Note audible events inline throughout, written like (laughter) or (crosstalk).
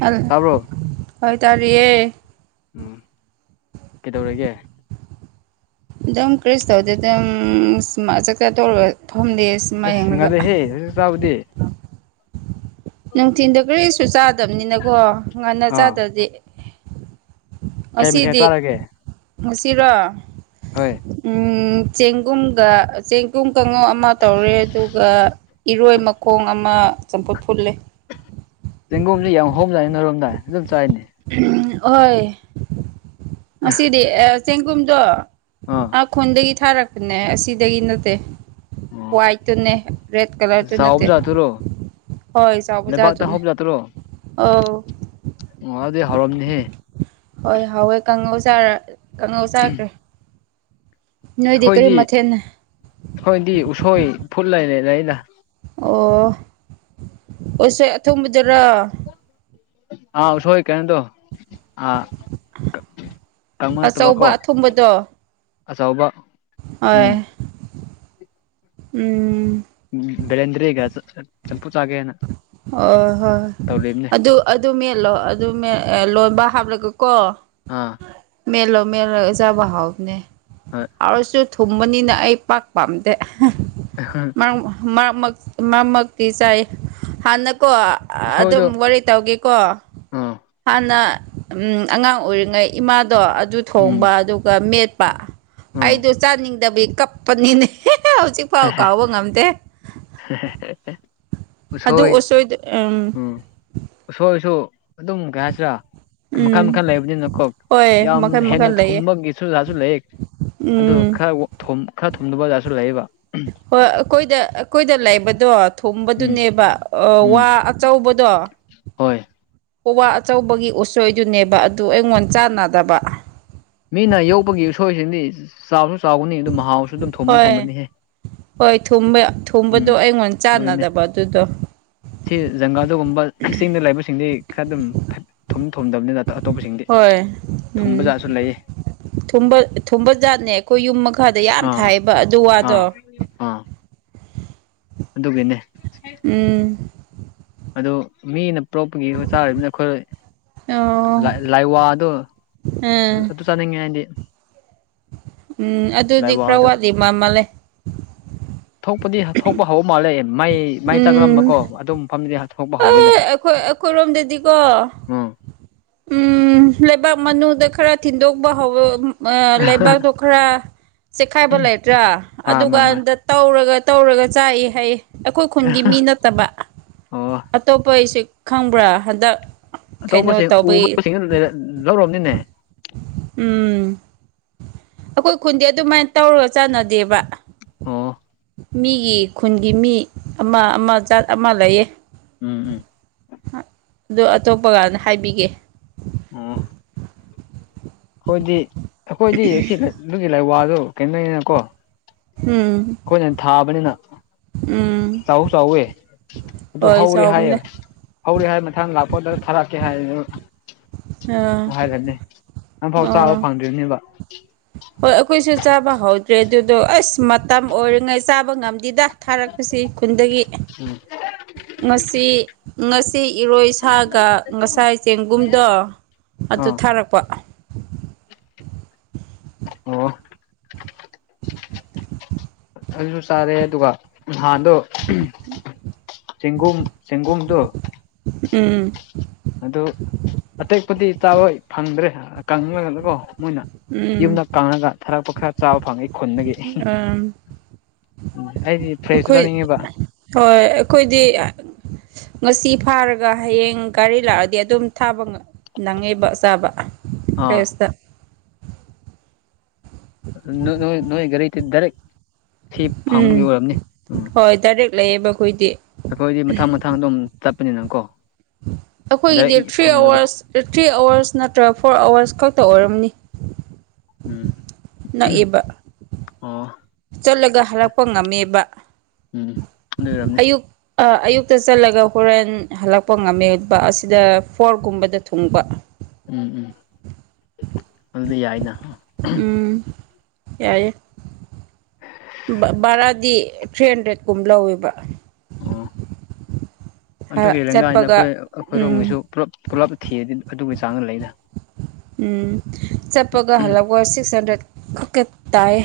ꯍ ꯇꯥꯕ꯭ꯔꯣ ꯍꯣꯏ ꯇꯥꯔꯤꯌꯦ ꯎꯝ ꯀꯩꯗꯧꯔꯒꯦ ꯑꯗꯨꯝ ꯀ꯭ꯔꯁ ꯇꯧꯗ ꯑꯗꯨꯝ ꯆꯥꯛꯆꯥ ꯇꯧꯔꯒ ꯐꯝꯂꯤ ꯁꯤꯃꯥ ꯑꯁ ꯌꯦꯡꯂꯒ ꯉꯗꯦꯍꯦ ꯍꯧ ꯆꯥꯎꯕꯗꯤꯦ ꯅꯨꯡꯊꯤꯟꯜꯗ ꯀꯔꯤꯁꯨ ꯆꯥꯗꯕꯅꯤꯅꯀꯣ ꯉꯟꯅ ꯑꯥ ꯆꯥꯗ꯭ꯔꯗꯤ ꯀꯩ ꯃꯊꯦꯜ ꯉꯁꯤꯗꯤ ꯆꯥꯔꯒꯦ ꯉꯁꯤꯔ ꯍꯣꯏ ꯆꯦꯡꯒꯨꯝꯒ ꯆꯦꯡꯒꯨꯝ ꯀꯥꯡꯉꯧ ꯑꯃ ꯇꯧꯔꯦ ꯑꯗꯨꯒ ꯏꯔꯣꯏ ꯃ ꯈꯣꯡ ꯑꯃ ꯆꯝꯐꯨꯠ ꯐꯨꯜ ꯂꯦ ꯆꯦꯡꯒꯣꯝꯁ ꯌꯥꯝ ꯍꯣꯡꯝꯗꯥꯏꯅꯤ ꯅꯔꯣꯝꯗꯥꯏ ꯑꯗꯨꯝ ꯆꯥꯏꯅꯤ ꯎꯝ ꯍꯣꯏ ꯉꯁꯤꯗꯤ ꯆꯦꯡꯒꯨꯝꯗꯣ ꯑꯥ ꯑꯥ ꯈꯨꯟꯗꯒꯤ ꯊꯥꯔꯛꯄꯅꯦ ꯑꯁꯤꯗꯒꯤ ꯅꯠꯇꯦ ꯑꯣ ꯍꯋꯥꯏꯠ ꯇꯅꯦ ꯔꯦꯠ ꯀꯂꯔ ꯇ ꯅꯠꯇꯦ ꯆꯥꯎꯕꯖꯥꯠꯇꯨꯔꯣ ꯍꯣꯏ ꯆꯕꯖ ꯂꯩꯕꯥꯛꯇ ꯑꯗꯨꯅ ꯑ ꯑꯣꯗ ꯍꯔꯝꯅꯤꯍꯦ ꯍꯣꯏ ꯍꯥꯎꯋꯦ ꯀꯥꯡꯉꯧ ꯀꯥꯡꯉꯧ ꯆꯥꯈ꯭ꯔꯦ ꯅꯣꯏ ꯗꯀꯔꯤ ꯑꯩꯈꯣꯏꯗꯤ ꯃꯊꯅ ꯑꯩꯈꯣꯏꯗꯤ ꯎꯁꯣꯏ ꯐꯨꯠ ꯂꯩꯔꯦꯗꯩꯗ ꯑꯣ ꯑꯣꯁꯣꯏ ꯑꯊꯪꯕꯗꯨꯔꯣ ꯑꯥꯎ ꯁꯣꯏ ꯀꯅꯤꯗꯣ ꯑ ꯀꯪ ꯑꯆꯧꯕ ꯅꯠꯇꯕꯀꯣ ꯑꯊꯨꯝꯕꯗꯣ ꯑꯆꯧꯕ ꯍꯣꯏ ꯎꯝ ꯎꯝ ꯎꯝ ꯕ꯭ꯂꯦꯟꯟ꯭ꯔꯦꯒ ꯆꯄꯨ ꯆꯥꯒꯦ ꯌꯦꯅ ꯑꯣ ꯍꯣꯏ ꯑꯗꯨ ꯑꯗꯨ ꯃꯦꯜꯂꯣ ꯑꯗꯨ ꯃ ꯂꯣꯏꯕ ꯍꯥꯞꯂꯒꯀꯣ ꯍꯥꯥ ꯃꯦꯜꯂꯣ ꯃꯦꯂꯣ ꯃꯖꯕ ꯍꯕꯅꯦ ꯍꯣꯏ ꯍꯥꯎꯔꯁꯨ ꯊꯨꯝꯕꯅꯤꯅ ꯑꯩ ꯄꯥꯛ ꯄꯥꯝꯗꯦ ꯑꯍ ꯃꯔꯛ ꯃꯔꯛ ꯃꯔꯛꯇꯤ ꯆꯥꯏ ꯍꯥꯟꯅꯀꯣ ꯑꯗꯨꯝ ꯎꯁꯣꯏꯗꯣ ꯋꯥꯔꯤ ꯇꯧꯒꯦꯀꯣ ꯑꯥ ꯍꯥꯟꯅ ꯑꯉꯥꯡ ꯑꯣꯏꯔꯤꯉꯩ ꯏꯃꯥꯗꯣ ꯑꯗꯨ ꯎꯝ ꯊꯣꯡꯕ ꯑꯗꯨꯒ ꯃꯦꯠꯄ ꯑꯥ ꯑꯩꯗ ꯆꯥꯅꯤꯡꯗꯕꯤ ꯀꯞꯄꯅꯤꯅꯦ ꯍꯧꯖꯤꯛꯐꯥꯎ ꯀꯥꯎꯕ ꯉꯝꯗꯦ ꯑꯗꯨ ꯎꯁꯣꯏ ꯎꯁꯣꯏꯗ ꯎꯝ ꯑꯁꯣꯏꯁꯨ ꯑꯗꯨꯝ ꯀꯩ ꯍꯥꯏꯁꯤꯔꯥ ꯃꯈꯜ ꯎꯝ ꯃꯈꯥ ꯂꯩꯕꯅꯤꯅꯀꯣ ꯍꯣꯏ ꯌꯥꯝ ꯃꯈꯜ ꯍꯦꯟꯅ ꯃꯈꯜ ꯂꯩꯌꯦ ꯊꯨꯝꯕꯒꯤꯁꯨ ꯖꯥꯁꯨ ꯂꯩꯌꯦ ꯑꯗꯨ ꯎꯝ ꯈꯔ ꯈꯔ ꯊꯣꯗꯕ ꯑꯣꯖꯥꯔꯁꯨ ꯂꯩꯌꯦꯕ ꯍꯣꯏ ꯑꯩꯈꯣꯏꯗ ꯑꯩꯈꯣꯏꯗ ꯂꯩꯕꯗꯣ ꯎꯝ ꯊꯨꯝꯕꯗꯨꯅꯦꯕ ꯎꯝ ꯋꯥ ꯑꯆꯧꯕꯗꯣ ꯍꯣꯏ ꯍꯋꯥ ꯑꯆꯧꯕꯒꯤ ꯎꯠꯁꯣꯏꯗꯨꯅꯦꯕ ꯑꯗꯨ ꯑꯩꯉꯣꯟꯗ ꯆꯥꯟꯅꯗꯕ ꯃꯤꯅ ꯌꯣꯛꯄꯒꯤ ꯎꯁꯣꯏꯁꯤꯗꯤ ꯆꯥꯎꯁꯨ ꯆꯥꯎꯒꯅꯤ ꯑꯗꯨ ꯃꯍꯥꯎꯁꯨ ꯑꯗꯨꯝ ꯊꯣꯅꯤ ꯍꯣꯏ ꯊꯣꯝꯅꯤꯍꯦ ꯍꯣꯏ ꯊꯨꯝꯕ ꯊꯨꯝꯕꯗꯣ ꯑꯩꯉꯣꯟꯗ ꯑꯗꯨꯒꯤꯅꯦ ꯆꯥꯟꯅꯗꯕ ꯑꯗꯨꯗꯣ ꯁꯤ ꯖꯪꯒꯥꯜꯗꯨꯒꯨꯝꯕ ꯆꯤꯡꯗ ꯂꯩꯕꯁꯤꯡꯗꯤ ꯈꯔ ꯑꯗꯨꯝ ꯊꯨꯝ ꯊꯣꯝꯗꯕꯅꯤꯅ ꯑꯇꯣꯞꯄꯁꯤꯡꯗꯤ ꯊꯨꯝꯕ ꯖꯥꯔꯠꯁꯨ ꯂꯩꯌꯦ ꯊ ꯊꯨꯝꯕ ꯖꯥꯠꯅꯦ ꯑꯩꯈꯣꯏ ꯌꯨꯝ ꯃꯈꯥꯗ ꯌꯥꯝ ꯊꯥꯏꯕ ꯑꯗꯨ ꯋꯥꯗꯣ ꯑ ꯑꯗꯨꯒꯤꯅꯦ ꯎꯝ ꯑꯗꯣ ꯃꯤꯅ ꯑꯇꯣꯞꯄꯒꯤ ꯆꯥꯔꯤꯕꯅꯤꯅ ꯑꯩꯈꯣꯏ ꯑꯣ ꯂꯥꯏ ꯋꯥꯗꯣ ꯎꯝ ꯆꯥꯅꯤꯡꯉꯦ ꯍꯥꯢꯔꯗꯤ ꯎꯝ ꯑꯗꯨꯗꯤ ꯈꯔ ꯂꯥꯏꯋꯥꯗꯣ ꯋꯥꯠꯂꯤ ꯃꯥ ꯃꯥꯜꯂꯦ ꯊꯣꯛꯄꯗꯤ ꯊꯣꯛꯄ ꯍꯧꯕ ꯃꯥꯜꯂ ꯃꯩ ꯃꯥꯏ ꯎꯝ ꯆꯥꯛꯒꯠꯂꯝꯕꯀꯣ ꯑꯗꯨ ꯃꯐꯝꯗꯨꯗꯤ ꯊꯣꯛꯄ ꯍꯧꯢꯅꯦ ꯑꯩ ꯑꯩꯈꯣꯏ ꯑꯩꯈꯣꯏꯔꯣꯝꯗꯗꯤꯀꯣ ꯎꯝ ꯎꯝ ꯂꯩꯕꯥꯛ ꯃꯅꯨꯡꯗ ꯈꯔ ꯊꯤꯟꯗꯣꯛꯄ ꯍꯧ ꯂꯩꯕꯥꯛꯇꯣ ꯈꯔ ꯆꯦꯛꯈꯥꯏꯕ ꯂꯩꯇ꯭ꯔꯥ ꯃꯥ ꯃꯥ ꯃꯥ ꯑꯗꯨꯒꯥꯟꯗ ꯇꯧꯔꯒ ꯇꯧꯔꯒ ꯆꯥꯛꯏ ꯍꯥꯏꯌꯦ ꯑꯩꯈꯣꯏ ꯈꯨꯟꯒꯤ ꯃꯤ ꯅꯠ ꯅꯠꯇꯕ ꯑꯣ ꯑꯇꯣꯞꯄ ꯑꯩꯁꯨ ꯈꯪꯕ꯭ꯔꯥ ꯍꯟꯗꯛ ꯀꯩꯅꯣ ꯑꯇꯣꯞꯄꯁꯤꯡ ꯇꯧꯕꯩ ꯎꯕꯁꯤꯡ ꯂꯧꯔꯝꯅꯤꯅꯦ ꯎꯝ ꯑꯩꯈꯣꯏ ꯈꯨꯟꯗꯤ ꯑꯗꯨꯃꯥꯏꯅ ꯇꯧꯔꯒ ꯆꯥꯟꯅꯗꯦꯕ ꯑꯣ ꯃꯤꯒꯤ ꯈꯨꯟꯒꯤ ꯃꯤ ꯑꯃ ꯑꯃ ꯖꯥꯠ ꯑꯃ ꯂꯩꯌꯦ ꯎꯝ ꯎꯝ ꯑ ꯑꯇꯣꯞꯄꯒꯥꯟꯗ ꯍꯥꯏꯕꯤꯒꯦ ꯑꯣ ꯑꯩꯈꯣꯏꯗꯤ ꯑꯩꯈꯣꯏꯗꯤ ꯁꯤ ꯑꯗꯨꯒꯤ ꯂꯩ ꯋꯥꯗꯨ ꯀꯩꯅꯣꯅꯤꯅꯀꯣ ꯎꯝ ꯑꯩꯈꯣꯏꯅ ꯊꯥꯕꯅꯤꯅ ꯎꯝ ꯆꯥꯎ ꯆꯥꯎꯋꯦ ꯑꯗꯨ ꯍꯣꯏ ꯍꯧꯔꯦ ꯆꯥꯎꯕꯅꯦ ꯍꯥꯏꯌꯦꯕ ꯍꯧꯔꯦ ꯍꯥꯏ ꯃꯊꯪ ꯂꯥꯛꯄꯗ ꯊꯥꯔꯛꯀꯦ ꯍꯥꯏ ꯑꯥ ꯍꯥꯏꯔꯅꯤ ꯅꯪꯐꯥꯎ ꯆꯥꯕ ꯑꯥ ꯐꯪꯗ꯭ꯔꯤꯕꯅꯦꯕ ꯍꯣꯏ ꯑꯩꯈꯣꯏꯁꯨ ꯆꯥꯕ ꯍꯧꯗ꯭ꯔꯦ ꯑꯗꯨꯗꯣ ꯑꯁ ꯃꯇꯝ ꯑꯣꯏꯔꯤꯉꯩ ꯆꯥꯕ ꯉꯝꯗꯦꯗ ꯊꯥꯔꯛꯄꯁꯤ ꯈꯨꯟꯗꯒꯤ ꯎꯝ ꯉꯁꯤ ꯉ ꯁꯤ ꯏꯔꯣꯏ ꯁꯥꯒ ꯉꯁꯥꯏ ꯆꯦꯡꯒꯨꯝꯗꯣ ꯑꯗꯨ ꯑꯥ ꯊꯥꯔꯛꯄ ꯑꯣ ꯑꯗꯨꯁꯨ ꯆꯥꯔꯦ ꯑꯗꯨꯒ ꯅꯍꯥꯜꯗꯣ ꯆꯦꯡꯒꯨꯝ ꯆꯦꯡꯒꯨꯝꯗꯣ ꯎꯝ ꯑꯗꯨ ꯑꯇꯩꯄꯨꯗꯤ ꯆꯥꯕꯥ ꯐꯪꯗ꯭ꯔꯦ ꯀꯥꯡꯂꯒ ꯒꯣ ꯃꯣꯏꯅ ꯎꯝ ꯌꯨꯝꯗ ꯀꯥꯟꯉꯒ ꯊꯔꯛꯄ ꯈꯔ ꯆꯥꯕ ꯐꯪꯉꯦ ꯈꯨꯟꯗꯒꯤ ꯑꯥ ꯎꯝ ꯑꯩꯗꯤ ꯐ꯭ꯔꯦꯁꯁꯨ ꯑꯩꯈꯣꯏ ꯆꯥꯅꯤꯡꯉꯦꯕ ꯍꯣꯏ ꯑꯩꯈꯣꯏꯗꯤ ꯉꯁꯤ ꯐꯥꯔꯒ ꯍꯌꯦꯡ ꯒꯥꯔꯤ ꯂꯥꯛꯑꯗꯤ ꯑꯗꯨꯝ ꯊꯥꯕ ꯅꯪꯉꯦꯕ ꯆꯥꯕ ꯑꯥ ꯐꯔꯦꯁꯇ ꯅꯣꯏ ꯅꯣꯏꯒꯔꯤꯗꯤ ꯗꯥꯢꯔꯦꯛ ꯁꯤ ꯐꯪꯕꯒꯤ ꯎꯝ ꯑꯣꯏꯔꯝꯅꯤ ꯎꯝ ꯍꯣꯏ ꯗꯥꯏꯔꯦꯛ ꯂꯩꯌꯦꯕ ꯑꯩꯈꯣꯏꯗꯤ ꯑꯩꯈꯣꯏꯗꯤ ꯃꯊꯥꯡ ꯃꯊꯥꯡ ꯑꯗꯨꯝ ꯆꯠꯄꯅꯤꯅꯀꯣ ꯑꯩꯈꯣꯏꯒꯤꯗꯤ ꯗꯥꯏꯔꯦꯛ ꯊ꯭ꯔꯤ ꯐꯪꯒꯗꯕ ꯑꯋꯔꯁ ꯊ꯭ꯔꯤ ꯑꯋꯔꯁ ꯅꯠꯇ꯭ꯔꯒ ꯐꯣꯔ ꯑꯋꯔꯁ ꯈꯛꯇ ꯑꯣꯏꯔꯝꯅꯤ ꯎꯝ ꯅꯥꯛꯏꯕ ꯑꯣ ꯆꯠꯂꯒ ꯍꯥꯏꯔꯛꯄ ꯉꯝꯃꯦꯕ ꯎꯝ ꯑꯗꯨ ꯑꯣꯏꯔꯝꯅꯤ ꯑꯌꯨꯛ ꯑꯌꯨꯛꯇ ꯆꯠꯂꯒ ꯍꯣꯔꯦꯟ ꯍꯜꯂꯛꯄ ꯉꯝꯃꯦꯕ ꯑꯁꯤꯗ ꯐꯣꯔꯒꯨꯝꯕꯗ ꯊꯨꯡꯕ ꯎꯝ ꯎꯝ ꯑꯗꯨꯗꯤ ꯌꯥꯏꯅ ꯎꯝ ꯌꯥꯏꯌꯦ ꯚꯔꯥꯗꯤ ꯊ꯭ꯔꯤ ꯍꯟꯗ꯭ꯔꯦꯗꯀꯨꯝ ꯂꯧꯋꯦꯕ ꯑꯣ ꯑꯗꯨꯒꯤ ꯂꯦꯡꯒꯥꯥꯅꯤꯗ ꯑꯩꯈꯣꯏ ꯆꯠꯄꯒ ꯎꯝ ꯑꯩꯈꯣꯏꯔꯣꯝꯒꯤꯁꯨ ꯄꯨꯂꯞ ꯄꯨꯜꯂꯞ ꯊꯤꯗꯤ ꯑꯗꯨꯒꯤ ꯆꯥꯡꯅ ꯂꯩꯅ ꯎꯝ ꯆꯠꯄꯒ ꯍꯜꯂꯞꯒ ꯁꯤꯛꯁ ꯍꯟꯗ꯭ꯔꯦꯗ ꯈꯛꯀ ꯇꯥꯏ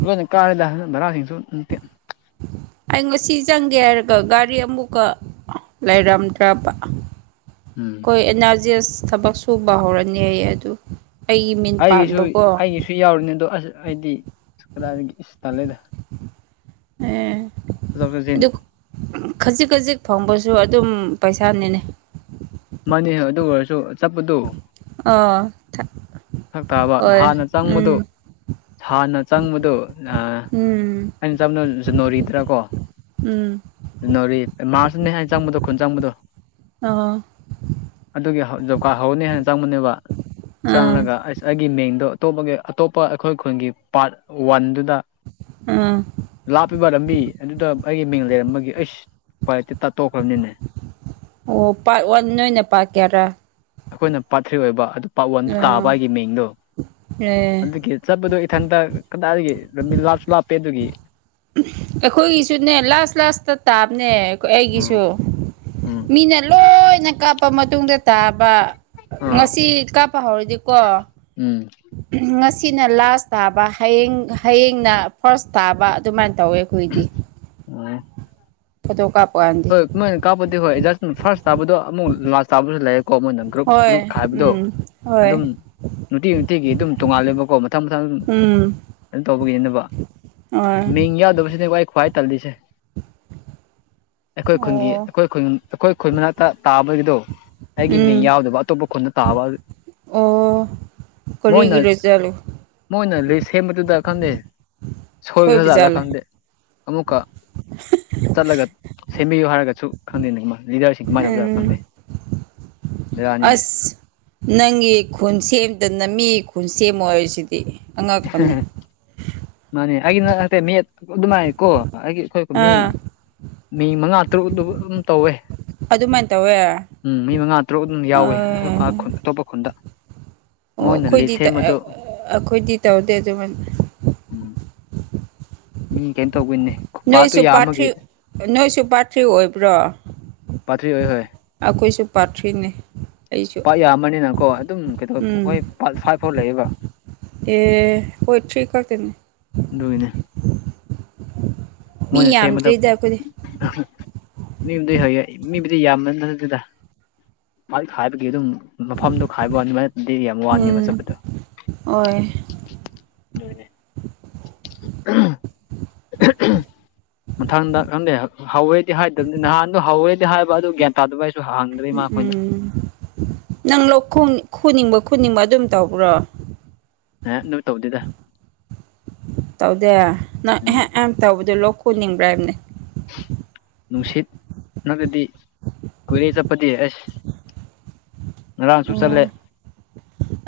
ꯎ ꯂꯣꯏꯅ ꯀꯥꯔꯦꯗ ꯚꯔꯥꯁꯤꯡꯁꯨꯇ ꯑꯩ ꯉꯁꯤ ꯆꯪꯒꯦ ꯍꯥꯏꯔꯒ ꯒꯥꯔꯤ ꯑꯃꯨꯛꯀ ꯂꯩꯔꯝꯗ꯭ꯔꯕ ꯎꯝ ꯍꯣꯏ ꯑꯦꯅꯥꯖꯤꯦꯁ ꯊꯕꯛ ꯁꯨꯕ ꯍꯧꯔꯅꯤ ꯑꯩ ꯑꯗꯨ ꯑꯩꯒꯤ ꯃꯤꯡ ꯑꯩꯒꯤꯁꯨ ꯄꯥꯟꯕꯀꯣ ꯑꯩꯒꯤꯁꯨ ꯌꯥꯎꯔꯤꯅꯤ ꯑꯗꯣ ꯑꯁ ꯑꯩꯗꯤ ꯀꯗꯥꯏ ꯏꯁ ꯇꯜꯂꯗꯦꯗ ꯑ ꯆꯠꯊꯣꯛ ꯆꯠꯁꯤꯟ ꯑꯗꯨ ꯈꯖꯤꯛ ꯈꯖꯤꯛ ꯐꯪꯕꯁꯨ ꯑꯗꯨꯝ ꯄꯩꯁꯥꯅꯤꯅꯦ ꯃꯥꯅꯦ ꯑꯗꯨ ꯑꯣꯏꯔꯁꯨ ꯆꯠꯄꯗꯨꯣ ꯑꯣ ꯐꯔꯛ ꯇꯥꯕ ꯍꯥꯟꯅ ꯆꯪꯕꯗꯨ ꯍꯥꯟꯅ ꯆꯪꯕꯗꯨ ꯎꯝ ꯑꯩꯅ ꯆꯝꯅ ꯖꯅꯣꯔꯤꯗꯔ ꯀꯣ ꯎꯝ ꯖꯅꯋꯥꯔꯤ ꯃꯥꯔꯁꯅꯦ ꯍꯥꯏꯅ ꯆꯪꯕꯗꯣ ꯈꯨꯟ ꯆꯪꯕꯗꯣ ꯑꯣ ꯑꯗꯨꯒꯤ ꯖꯣꯕꯀꯥꯔ ꯍꯧꯔꯅꯤ ꯍꯥꯏꯅ ꯆꯪꯕꯅꯦꯕ ꯑꯥ ꯆꯪꯉꯒ ꯑꯁ ꯑꯩꯒꯤ ꯃꯤꯡꯗꯣ ꯑꯇꯣꯞꯄꯒꯤ ꯑꯇꯣꯞꯄ ꯑꯩꯈꯣꯏ ꯈꯨꯟꯒꯤ ꯄꯥꯔꯠ ꯋꯥꯟꯗꯨꯗ ꯑꯝ ꯂꯥꯞꯄꯤꯕ ꯂꯝꯕꯤ ꯑꯗꯨꯗ ꯑꯩꯒꯤ ꯃꯤꯡ ꯂꯩꯔꯝꯕꯒꯤ ꯑꯩꯁ ꯄꯔꯦꯠꯇꯤ ꯇꯥꯠꯇꯣꯛꯈ꯭ꯔꯕꯅꯤꯅꯦ ꯑꯣ ꯄꯥꯔ ꯋꯥꯟ ꯅꯣꯏ ꯑꯣꯏꯅ ꯄꯥꯛꯔꯀꯦꯔꯥ ꯑꯩꯈꯣꯏꯅ ꯄꯥꯔꯠ ꯊ꯭ꯔꯤ ꯑꯣꯏꯕ ꯑꯗꯨ ꯄꯥꯔꯠ ꯋꯥꯟꯗ ꯑꯥ ꯇꯥꯕ ꯑꯩꯒꯤ ꯃꯤꯡꯗꯣ ꯑꯦ ꯑꯗꯨꯒꯤ ꯆꯠꯄꯗꯣ ꯏꯊꯟꯇ ꯀꯗꯥꯏꯗꯒꯤ ꯂꯝꯕꯤ ꯂꯥꯞꯁꯨ ꯂꯥꯞꯄꯦ ꯑꯗꯨꯒꯤ ꯑꯩꯈꯣꯏꯒꯤꯁꯨꯅꯦ ꯂꯥꯁ ꯂꯥꯁꯇ ꯇꯥꯕꯅꯦ ꯎꯝ ꯑꯩꯒꯤꯁꯨ ꯎꯝ ꯃꯤꯅ ꯂꯣꯏꯅ ꯀꯥꯞꯄ ꯃꯇꯨꯡꯗ ꯇꯥꯕ ꯑꯥ ꯉꯁꯤ ꯀꯥꯞꯄ ꯍꯧꯥꯔꯗꯤꯀꯣ ꯎꯝ ꯉꯁꯤꯅ ꯂꯥꯁ ꯇꯥꯕ ꯍꯌꯦꯡ ꯍꯌꯦꯡꯅ ꯐꯥꯔꯁ ꯇꯥꯕ ꯑꯗꯨꯃꯥꯏꯅ ꯇꯧꯋꯦ ꯑꯩꯈꯣꯏꯗꯤ ꯑ ꯀꯗꯣ ꯀꯞꯄ ꯃꯣꯏꯅ ꯀꯥꯞꯄꯗꯤ ꯍꯣꯏ ꯖꯁ ꯐꯥꯔꯁ ꯇꯥꯗꯣ ꯑꯃꯨꯛ ꯂꯥꯁ ꯇꯥꯕꯁꯨ ꯂꯩꯔ ꯀꯣ ꯃꯣꯏꯅ ꯒ꯭ꯔꯨꯞ ꯒ꯭ꯔꯨꯞ ꯍꯣꯏ ꯍꯥꯏꯕꯗꯣ ꯎꯝ ꯍꯣꯏ ꯑꯗꯨꯝ ꯅꯨꯡꯇꯤ ꯅꯨꯡꯇꯤꯒꯤ ꯑꯗꯨꯝ ꯇꯣꯡꯉꯥꯜꯂꯦꯕꯀꯣ ꯃꯊꯪ ꯃꯊꯪ ꯑꯗꯨꯝ ꯎꯝ ꯑꯗꯨꯝ ꯇꯧꯕꯒꯤꯅꯤꯅꯕ ꯍꯣꯏ ꯃꯤꯡ ꯌꯥꯎꯗꯕꯁꯤꯅꯦꯀ ꯑꯩ ꯈ꯭ꯋꯥꯏ ꯇꯜꯂꯤꯁꯦ ꯑꯩꯈꯣꯏ ꯈꯨꯟꯒꯤ ꯑꯣ ꯑꯩꯈꯣꯏ ꯈꯨ ꯑꯩꯈꯣꯏ ꯈꯨꯟ ꯃꯅꯥꯛꯇ ꯇꯥꯕꯒꯤꯗꯣ ꯑꯩꯒꯤ ꯃꯤꯡ ꯎꯝ ꯌꯥꯎꯗꯕ ꯑꯇꯣꯞꯄ ꯈꯨꯟꯗ ꯇꯥꯕ ꯃꯣꯏꯅ ꯀꯔꯤꯒꯤꯔꯣ ꯆꯂꯨ ꯃꯣꯏꯅ ꯂꯤꯁ ꯁꯦꯝꯕꯗꯨꯗ ꯈꯪꯗꯦ ꯁꯣꯏꯕꯁꯨ ꯁꯣꯏꯕ ꯂꯠꯂ ꯖꯥꯠꯂ ꯈꯪꯗꯦ ꯑꯃꯨꯛꯀ ꯆꯠꯂꯒ ꯁꯦꯝꯕꯤꯌꯨ ꯍꯥꯏꯔꯒꯁꯨ ꯈꯪꯗꯦ ꯑꯗꯨꯃ ꯂꯤꯗꯔꯁꯤꯡ ꯀꯃꯥꯏꯅ ꯇꯧꯖꯥꯔꯒ ꯎꯝ ꯈꯪꯗꯦ ꯕꯦꯔꯥꯅꯤꯅꯦ ꯑꯁ ꯅꯪꯒꯤ ꯈꯨꯟ ꯁꯦꯝꯗꯅ ꯃꯤ ꯈꯨꯟ ꯁꯦꯝꯃꯣ ꯍꯥꯏꯁꯤꯗꯤ ꯁꯤ ꯑꯉꯛꯄꯅꯤ ꯃꯥꯅꯦ ꯑꯩꯒꯤ ꯍꯥꯏꯦ ꯃꯤꯠ ꯑꯗꯨꯃꯥꯏ ꯀꯣ ꯑꯩꯒꯤ ꯑꯩꯈꯣꯏ ꯃꯤ ꯑꯥ ꯃꯤ ꯃꯉꯥ ꯇꯔꯨꯛꯗꯨ ꯑꯗꯨꯝ ꯇꯧꯋꯦ ꯑꯗꯨꯃꯥꯏꯅ ꯇꯧꯋꯦ ꯑꯥ ꯎꯝ ꯃꯤ ꯃꯉꯥ ꯇꯔꯨꯛ ꯑꯗꯨꯝ ꯌꯥꯎꯋꯤ ꯑꯣ ꯈꯨꯟ ꯑꯇꯣꯞꯄ ꯈꯨꯟꯗ ꯑꯣ ꯃꯣꯏꯅ ꯑꯩꯈꯣꯏꯗꯤ ꯂꯤꯁ ꯁꯦꯝꯕꯗꯣ ꯑꯩꯈꯣꯏꯗꯤ ꯇꯧꯗꯦ ꯑꯗꯨꯃꯅ ꯎꯝ ꯃꯤ ꯀꯩꯅꯣ ꯇꯧꯗꯣꯏꯅꯦ ꯅꯣꯏꯁꯨ ꯄꯥꯊ꯭ꯔꯤ ꯅꯣꯏꯁꯨ ꯄꯥꯊ꯭ꯔꯤ ꯑꯣꯏꯕ꯭ꯔꯣ ꯄꯥꯊ꯭ꯔꯤ ꯑꯣꯏ ꯍꯣꯏ ꯑꯩꯈꯣꯏꯁꯨ ꯄꯥꯊ꯭ꯔꯤꯅꯦ ꯄꯥꯠ ꯌꯥꯃꯅꯤꯅꯀꯣ ꯑꯗꯨꯝ ꯀꯩꯗꯣ ꯎꯝ ꯑꯩꯈꯣꯏ ꯄꯥꯠ ꯐ ꯏꯚ ꯐꯥꯎ ꯂꯩꯌꯦꯕ ꯑꯦ ꯍꯣꯏ ꯊ꯭ꯔꯤꯈꯛꯇꯅꯦ ꯑꯗꯨꯒꯤꯅꯦ ꯃꯤ ꯃꯣꯏꯅ ꯁꯦꯝꯕꯗ ꯌꯥꯝꯗ꯭ꯔꯤꯗ ꯑꯩꯈꯣꯏꯗꯤ (unintelligible) ꯃꯤ ꯍꯣꯏ ꯃꯤꯕꯨꯗꯤ ꯌꯥꯝꯅ ꯅꯠꯇꯦꯗ ꯑꯗꯨꯗ ꯃ ꯈꯥꯏꯕꯒꯤ ꯑꯗꯨꯝ ꯃꯐꯝꯗꯣ ꯈꯥꯏꯕ ꯑꯗꯨꯃꯥꯏꯅꯗꯤ ꯌꯥꯝ ꯋꯥꯅꯤꯕ ꯆꯠꯄꯗꯣ ꯑꯣꯏ ꯑꯗꯨꯅꯦ (unintelligible) ꯃꯊꯪꯗ ꯈꯪꯗꯦ ꯍꯧꯔꯦꯗꯤ ꯍꯥꯏꯗꯕꯗꯤ ꯅꯍꯥꯟꯗꯨ ꯍꯧꯔꯦꯗꯤ ꯍꯥꯏꯕ ꯑꯗꯨ ꯒ꯭ꯌꯥꯟ ꯇꯥꯗꯕ ꯑꯩꯁꯨ ꯍꯪ ꯎꯝ ꯅꯪ ꯂꯧ ꯈꯨꯅꯤꯡꯕ ꯈꯨꯅꯤꯡꯕ ꯑꯗꯨꯝ ꯇꯧꯕ꯭ꯔꯣ ꯑꯦ ꯅꯣꯏ ꯇꯧꯗꯦꯗ ꯇꯧꯗꯦ ꯅꯪ ꯎꯝ ꯑꯦꯍ ꯑꯦ ꯇꯧꯕꯗꯣ ꯂꯣꯛ ꯈꯣꯟꯅꯤꯡꯕ꯭ꯔꯥ ꯍꯥꯏꯕꯅꯦ ꯅꯨꯡꯁꯤꯠꯅꯒꯗꯤ ꯀꯨꯏꯔꯦ ꯆꯠꯄꯗꯤ ꯑꯁ ꯉꯔꯥꯡꯁꯨ ꯆꯠꯂꯦ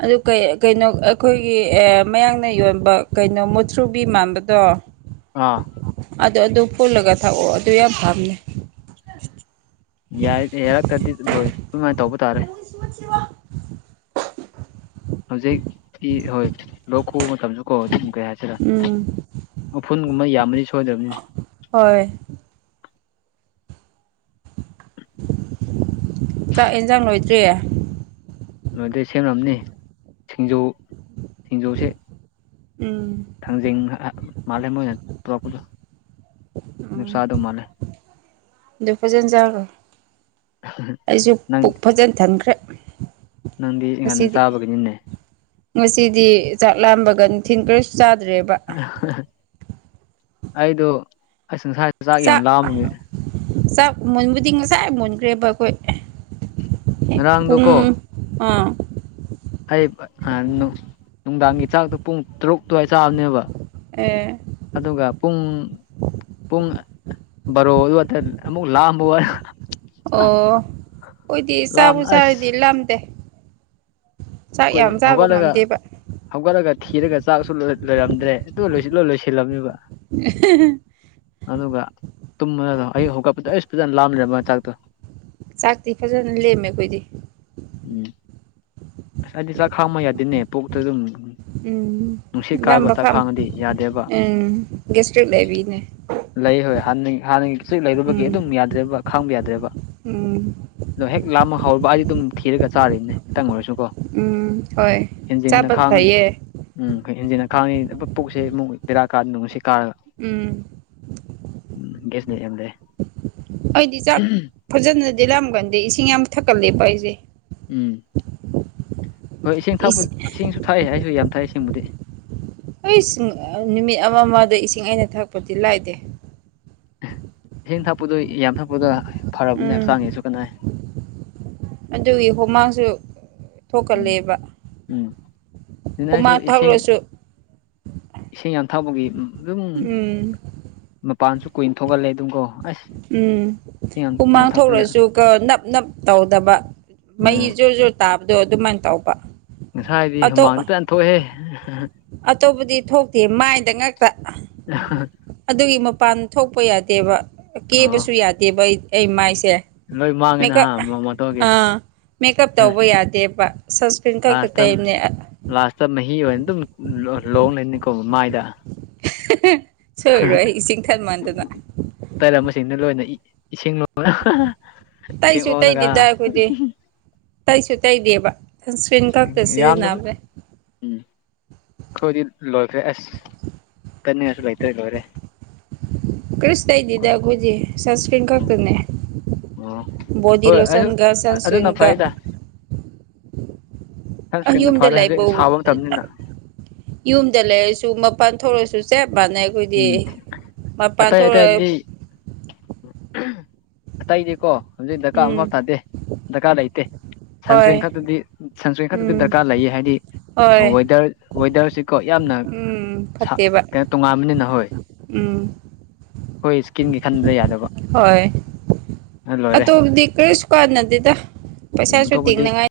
ꯑꯗꯨ ꯀꯩꯅꯣ ꯑꯩꯈꯣꯏꯒꯤ ꯃꯌꯥꯡꯅ ꯌꯣꯟꯕ ꯀꯩꯅꯣ ꯃꯨꯊ꯭ꯔꯨꯕꯤ ꯃꯥꯟꯕꯗꯣ ꯑꯥ ꯑꯗꯨ ꯑꯗꯨ ꯐꯨꯜꯂꯒ ꯊꯥꯛꯑꯣ ꯑꯗꯨ ꯌꯥꯝ ꯐꯥꯕꯅꯦ ꯌꯥꯏ ꯌꯥꯔꯛꯇꯗꯤ ꯍꯣꯏ ꯑꯗꯨꯃꯥꯏꯅ ꯇꯧꯕ ꯇꯥꯔꯦ (unintelligible) ꯍꯧꯖꯤꯛ ꯏ ꯍꯣꯏ ꯂꯣꯛ ꯈꯨꯕ ꯃꯇꯝꯁꯨ ꯀꯣ ꯑꯗꯨꯝ ꯀꯩ ꯍꯥꯏꯁꯦ ꯎꯝ ꯎꯐꯨꯟꯒꯨꯝꯕ ꯌꯥꯝꯃꯔꯤ ꯁꯣꯏꯗꯕꯅꯤ ꯍꯣꯏ ꯆꯥꯛ ꯏꯟꯖꯥꯡ ꯂꯣꯏꯗ꯭ꯔꯤ ꯑꯗꯨꯗꯩ ꯁꯦꯝꯃꯝꯅꯤ ꯁꯤꯡꯖꯨ ꯁꯤꯡꯖꯨꯁꯦ ꯎꯝ ꯊꯥꯡꯖꯤꯡ ꯃꯥꯜꯂꯦ ꯃꯣꯏꯅ ꯄꯣꯔꯛꯄꯗꯣ ꯎꯝ ꯅꯨꯆꯥꯗ ꯃꯥꯜꯂꯦ ꯑꯗꯨ ꯐꯖꯟ ꯆꯥꯒꯔꯣ ꯑꯩꯁꯨ ꯅꯪ ꯄꯨꯛ ꯐꯖꯟ ꯊꯟꯈ꯭ꯔꯦ ꯅꯪꯗꯤ ꯉꯥꯟꯅꯥ ꯉꯁꯤꯗꯤ ꯆꯥꯕꯒꯤꯅꯤꯅꯦ ꯉꯁꯤꯗꯤ ꯆꯥꯛ ꯂꯥꯝꯕꯒꯥ ꯅꯨꯡꯊꯤꯟ ꯀꯔꯤꯁꯨ ꯆꯥꯗ꯭ꯔꯦꯕꯥ ꯑꯗꯨ ꯑꯁ ꯉꯁꯥꯏ ꯌꯥꯝ ꯆꯥꯛ ꯂꯥꯝꯕꯒꯤ ꯆꯥꯛ ꯃꯨꯟꯕꯗꯤ ꯉꯁꯥꯏꯅ ꯃꯨꯟꯈ꯭ꯔꯦꯕꯥ ꯑꯩꯈꯣꯏ ꯄꯨꯡ ꯉꯔꯥꯡꯗꯣꯀꯣ ꯑꯥ ꯑꯩ ꯁꯥꯅꯨ ꯅꯨꯡꯗꯥꯡꯒꯤ ꯆꯥꯛꯇꯣ ꯄꯨꯡ ꯇꯔꯨꯛ ꯑꯗꯨꯋꯥꯏ ꯆꯥꯕꯅꯦꯕꯥ ꯑꯦ ꯑꯗꯨꯒꯥ ꯄꯨꯡ ꯄꯨꯡ ꯕꯥꯔꯣ ꯑꯗꯨꯋꯥꯗꯥ ꯑꯃꯨꯛ ꯂꯥꯝꯕꯥ ꯋꯥꯏ ꯑꯣ ꯑꯩꯈꯣꯏꯗꯤ ꯆꯥꯕꯨ ꯂꯥꯝꯅ ꯑꯁ ꯆꯥꯔꯗꯤ ꯂꯝꯗꯦ ꯑꯩꯈꫭꯏ ꯍꯧꯒꯠꯔꯒ ꯍꯧꯒꯠꯂꯒꯥ ꯊꯤꯔꯒꯥ ꯆꯥꯛꯁꯨ ꯂꯣꯏꯔꯝꯗ꯭ꯔꯦ ꯑꯗꯨꯒꯥ ꯂꯣꯏꯁꯤꯂꯣ ꯂꯣꯏꯁꯤꯜꯂꯝꯃꯤꯕ (unintelligible) ꯑꯗꯨꯒꯥ ꯇꯨꯝꯕꯗꯣ ꯑꯌꯨꯛ ꯍꯧꯒꯠꯄꯗ ꯑꯩꯁ ꯐꯖꯅ ꯂꯥꯝꯃꯥ ꯂꯩꯔꯝꯕ ꯋꯥꯅꯤ ꯆꯥꯛꯇꯣ ꯆꯥꯛꯇꯤ ꯐꯖꯅꯥ ꯂꯦꯝꯃꯤ ꯑꯩꯈꯣꯏꯗꯤ ꯎꯝ ꯑꯁ ꯑꯩꯗꯤ ꯆꯥꯛ ꯈꯥꯡꯕꯥ ꯌꯥꯗꯅꯦ ꯄꯣꯛꯇꯥ ꯑꯗꯨꯝ ꯎꯝ ꯅꯨꯡꯁꯤꯠ ꯀꯥꯏꯕ ꯂꯝꯕ ꯆꯥꯛ ꯈꯥꯡ ꯈꯥꯡꯉꯗꯤ ꯌꯥꯗꯦꯕ ꯎꯝ ꯒꯦꯁꯇ꯭ꯔꯤꯛ ꯂꯩꯕꯤꯅꯦ ꯂꯩ ꯍꯣꯏ ꯍꯥꯟ ꯍꯥꯟꯅꯒꯤ ꯒꯥꯇꯤꯛ ꯂꯩꯔꯨꯕꯒꯤ ꯎꯝ ꯑꯗꯨꯝ ꯌꯥꯗꯦ ꯌꯥ꯭ꯔ°ꯕꯥ ꯈꯥꯡꯕ ꯌꯥꯗ꯭ꯔꯦꯕ ꯎꯝ ꯑꯗꯣ ꯍꯦꯛ ꯂꯥꯝꯕꯥ ꯍꯧꯔꯕ ꯑꯩꯗꯤ ꯑꯗꯨꯝ ꯊꯤꯔꯒꯥ ꯆꯥꯔꯤꯅꯤ ꯈꯤꯇꯪ ꯑꯣꯏꯔꯁꯨ ꯎꯝ ꯍꯣꯏ ꯆꯥꯕꯥ ꯈꯥꯡꯉ ꯐꯩꯌꯦ ꯎꯝ ꯍꯦꯟꯖꯤꯟꯅꯥ ꯈꯥꯡꯉꯤ ꯄꯨꯛꯁꯦ ꯑꯃꯨꯛ ꯕꯔꯥ ꯀꯥꯔꯗꯧꯕꯥ ꯅꯨꯡꯁꯤꯠ ꯀꯥꯔꯒꯥ ꯎꯝ ꯒꯌꯥꯁ ꯂꯩꯔꯝꯗ° ꯑꯩꯗꯤ ꯆꯥꯛ ꯐꯖꯅꯗꯤ ꯂꯥꯑꯒꯟꯗꯥꯗꯤ ꯏꯁꯤꯡ ꯌꯥꯝ ꯊꯛꯀꯠꯂꯦꯄꯥ ꯑꯩꯁꯦ꯫ ꯎꯝ ꯍꯣꯏ ꯏꯁꯤꯡ ꯊꯥꯛꯄ ꯏꯁꯤꯡꯁꯨ ꯊꯥꯛꯑ ꯑꯩꯁꯨ ꯌꯥꯝ ꯊꯥꯏ ꯏꯁꯤꯡꯕꯨꯗꯤ ꯑꯏ ꯅꯨꯃꯤꯠ ꯑꯃꯥ ꯑꯃꯥꯗ ꯏꯁꯤꯡ ꯑꯩꯅ ꯊꯛꯄꯗꯤ ꯂꯥꯏꯗꯦ ꯏꯁꯤꯡ ꯊꯛꯄꯗꯣ ꯌꯥꯝ ꯊꯛꯄꯗꫭ ꯐꯔꯝꯅꯤ ꯍꯛꯆꯥꯡꯒꯤꯁꯨ ꯀꯥꯅꯩ ꯑꯗꯨꯒꯥ ꯍꯨꯃꯥꯡꯁꯨꯅꯤ ꯎꯝ ꯊꯣꯛꯀꯜꯂꯦꯕꯥ ꯎꯝ ꯑꯗꯨꯅ ꯑꯩꯁꯨ ꯎꯃꯥꯡ ꯏꯁꯤꯡ ꯊꫭꯛꯔꯁꯨ꯫ ꯏꯁꯤꯡ ꯌꯥꯝꯅ ꯊꯛꯄꯒꯤ ꯑꯗꯨꯝ ꯎꯝ ꯃꯄꯥꯟꯁꯨ ꯀꯨꯏꯅ ꯊꯣꯛꯍꯜꯂꯦꯕ ꯑꯗꯨꯒꯥ ꯀꯣ ꯎꯝꯝ ꯍꯨꯃꯥꯡ ꯊꯛꯄꯅꯤꯅ ꯊꯣꯛꯂꯁꯨ ꯀꫭ ꯅꯞ ꯅꯞ ꯇꯧꯗꯕꯥ꯫ ꯃꯍꯤ ꯎꯝ ꯖꯣꯔ ꯖꯣꯔ ꯇꯥꯕꯗꯣ ꯑꯗꯨꯃꯥꯏꯅ ꯇꯧꯕ꯫ ꯉꯁꯥꯏꯗꯤ ꯍꯨꯃꯥꯡꯗꯤ ꯍꯖꯅꯥ ꯊꯣꯛꯑꯦ ꯍꯦ ꯍꯥꯍꯥ ꯑꯇꯣꯞ ꯄꯗꯤ ꯊꯣꯛꯇꯦ ꯃꯥꯏꯗꯥ ꯉꯛꯇꯥ꯫ (unintelligible) (inaudible) ꯑꯗꯨꯒꯤ ꯃꯄꯥꯟ ꯊꯣꯛꯄꯥꯁꯨ ꯌꯥꯗꯦꯕꯥ ꯑꯣ ꯀꯦꯕꯁꯨ ꯌꯥꯗꯦꯕꯥ ꯑꯩꯒꯤ ꯃꯥꯏꯁꯦ ꯂꯣꯏ ꯃꯥꯡꯉꯦ ꯃꯦꯀꯞ ꯅꯍꯥ ꯃꯣꯇꯣꯔꯒꯤ ꯑꯥꯑ ꯃꯦꯀꯞ ꯇꯧꯕ ꯌꯥꯗꯦꯕꯥ ꯁꯟ ꯂꯥꯁꯇ ꯂꯥꯁꯇ ꯃꯍꯤ ꯑꯣꯏꯅ ꯑꯗꯨꯝ ꯔꫭꯡ ꯂꯩꯅꯤꯀꯣ ꯃꯥꯏꯗꯥ꯫ ꯍꯤꯍꯤ ꯁꯣꯏꯔꯣꯏ ꯑꯩ ꯏꯁꯤꯡ ꯊꯟꯃꯥꯟꯗꯅꯥ꯫ ꯇꯩꯔꯝꯕꯥ ꯁꯤꯡꯗꯨ ꯂꯣꯏꯅ ꯏꯁꯤꯡ ꯂꯣꯒ ꯏꯁꯤꯡ ꯇꯩꯁꯨ ꯑꯣꯉꯒꯥ꯫ ꯇꯩꯗꯦꯗ ꯑꯩꯈꯣꯏꯗꯤ ꯇꯩꯁꯨ ꯇꯩꯗꯦꯕꯥ꯫ ꯎ ꯌꯥꯝꯗꯕꯤ ꯑꯝ ꯑꯩꯈꯣꯏꯗꯤ ꯂꯣꯏꯈ꯭ꯔꯦ ꯑꯥꯁ ꯇꯩꯅꯤꯉꯥꯏ ꯁꯨ ꯂꯩꯇꯔ꯭ꯦ ꯂꫭꯏꯔꯦ ꯀ꯭ꯔꯤꯁꯨ ꯇꯧꯗꯦ ꯗꯥ ꯑꯩꯈꫭꯏꯗꯤ ꯁꯟꯀꯤꯟ ꯁ꯭ꯇ꯭ꯁꯔꯤꯡ ꯎꯝ ꯈꯛꯇꯅꯦ ꯑꯣ ꯕꯣꯗꯤ ꯍꯣꯏ ꯑꯗꯨ ꯂꯣꯁꯟꯒꯥ ꯑꯗꯨꯅ ꯁꯟꯁ꯭ꯔꯤꯡꯒꯥ꯫ ꯐꯩꯗ ꯑꯩ ꯁꯟꯁꯀ꯭ꯔꯤꯟꯅ ꯌꯨꯝꯗ ꯐꯔꯦ ꯍꯧꯖꯤꯛ ꯂꯩꯕꯥ ꯋꯥ ꯁꯥꯕ ꯃꯇꯝꯅꯤꯅ ꯌꯨꯝꯗꯥ ꯂꯩꯔꯁꯨ ꯃꯄꯥꯟ ꯊꯣꯛꯑꯁꯨ ꯆꯞ ꯃꯥꯟꯅꯩ꯫ ꯑꯗꯨꯏꯗꯤ ꯎꯝ ꯃꯄꯥꯟ ꯑꯇꯩ ꯊꯣꯛꯑꯥꯒ꯫ ꯑꯇꯩꯗꯤ ꯑꯇꯩꯗꯤꯀꯣ ꯍꯧꯖꯤꯛ ꯗꯔꯀꯥꯔ ꯎꯝ ꯑꯃꯐꯥꯎꯕꯥ ꯇꯥꯗꯦ ꯗꯔꯀꯥꯔ ꯂꯩꯇꯦ꯫ ꯍꯣꯏ ꯁꯟꯁꯀ꯭ꯔꯤꯟ ꯈꯛꯇꯗꯤ ꯁꯟꯁꯀ꯭ꯔꯤꯟ ꯈꯛꯇꯗꯤ ꯎꯝ ꯗꯔꯀꯥꯔ ꯂꯩꯌꯦ ꯍꯥꯏꯕꯗꯤ꯫ ꯍꯣꯏ ꯋꯦꯗꯔ ꯋꯦꯗꯔꯁꯤꯀꯣ ꯌꯥꯝꯅ ꯎꯝ ꯐꯠꯇꯦꯕ ꯀꯩꯅꯣ ꯇꯣꯉꯥꯟꯕꯅꯤꯅ ꯑꯍꯣꯏ ꯎꯝ ꯑꯩꯈꯣꯏ ꯏꯁꯀꯤꯟꯒꯤ ꯈꯟꯕꯗ ꯌꯥꯗꯕ ꯍꯣꯏ ꯂꯣꯏꯔꯦ ꯑꯇꯣꯞꯕꯨꯗꯤ ꯀꯔꯤꯁꯨ ꯀꯥꯟꯅꯗꯦꯗ ꯎꯝ ꯄꯩꯁꯥꯁꯨ ꯑꯇꯣꯞꯄꯗꯤ ꯇꯤꯡꯅꯉꯥꯏ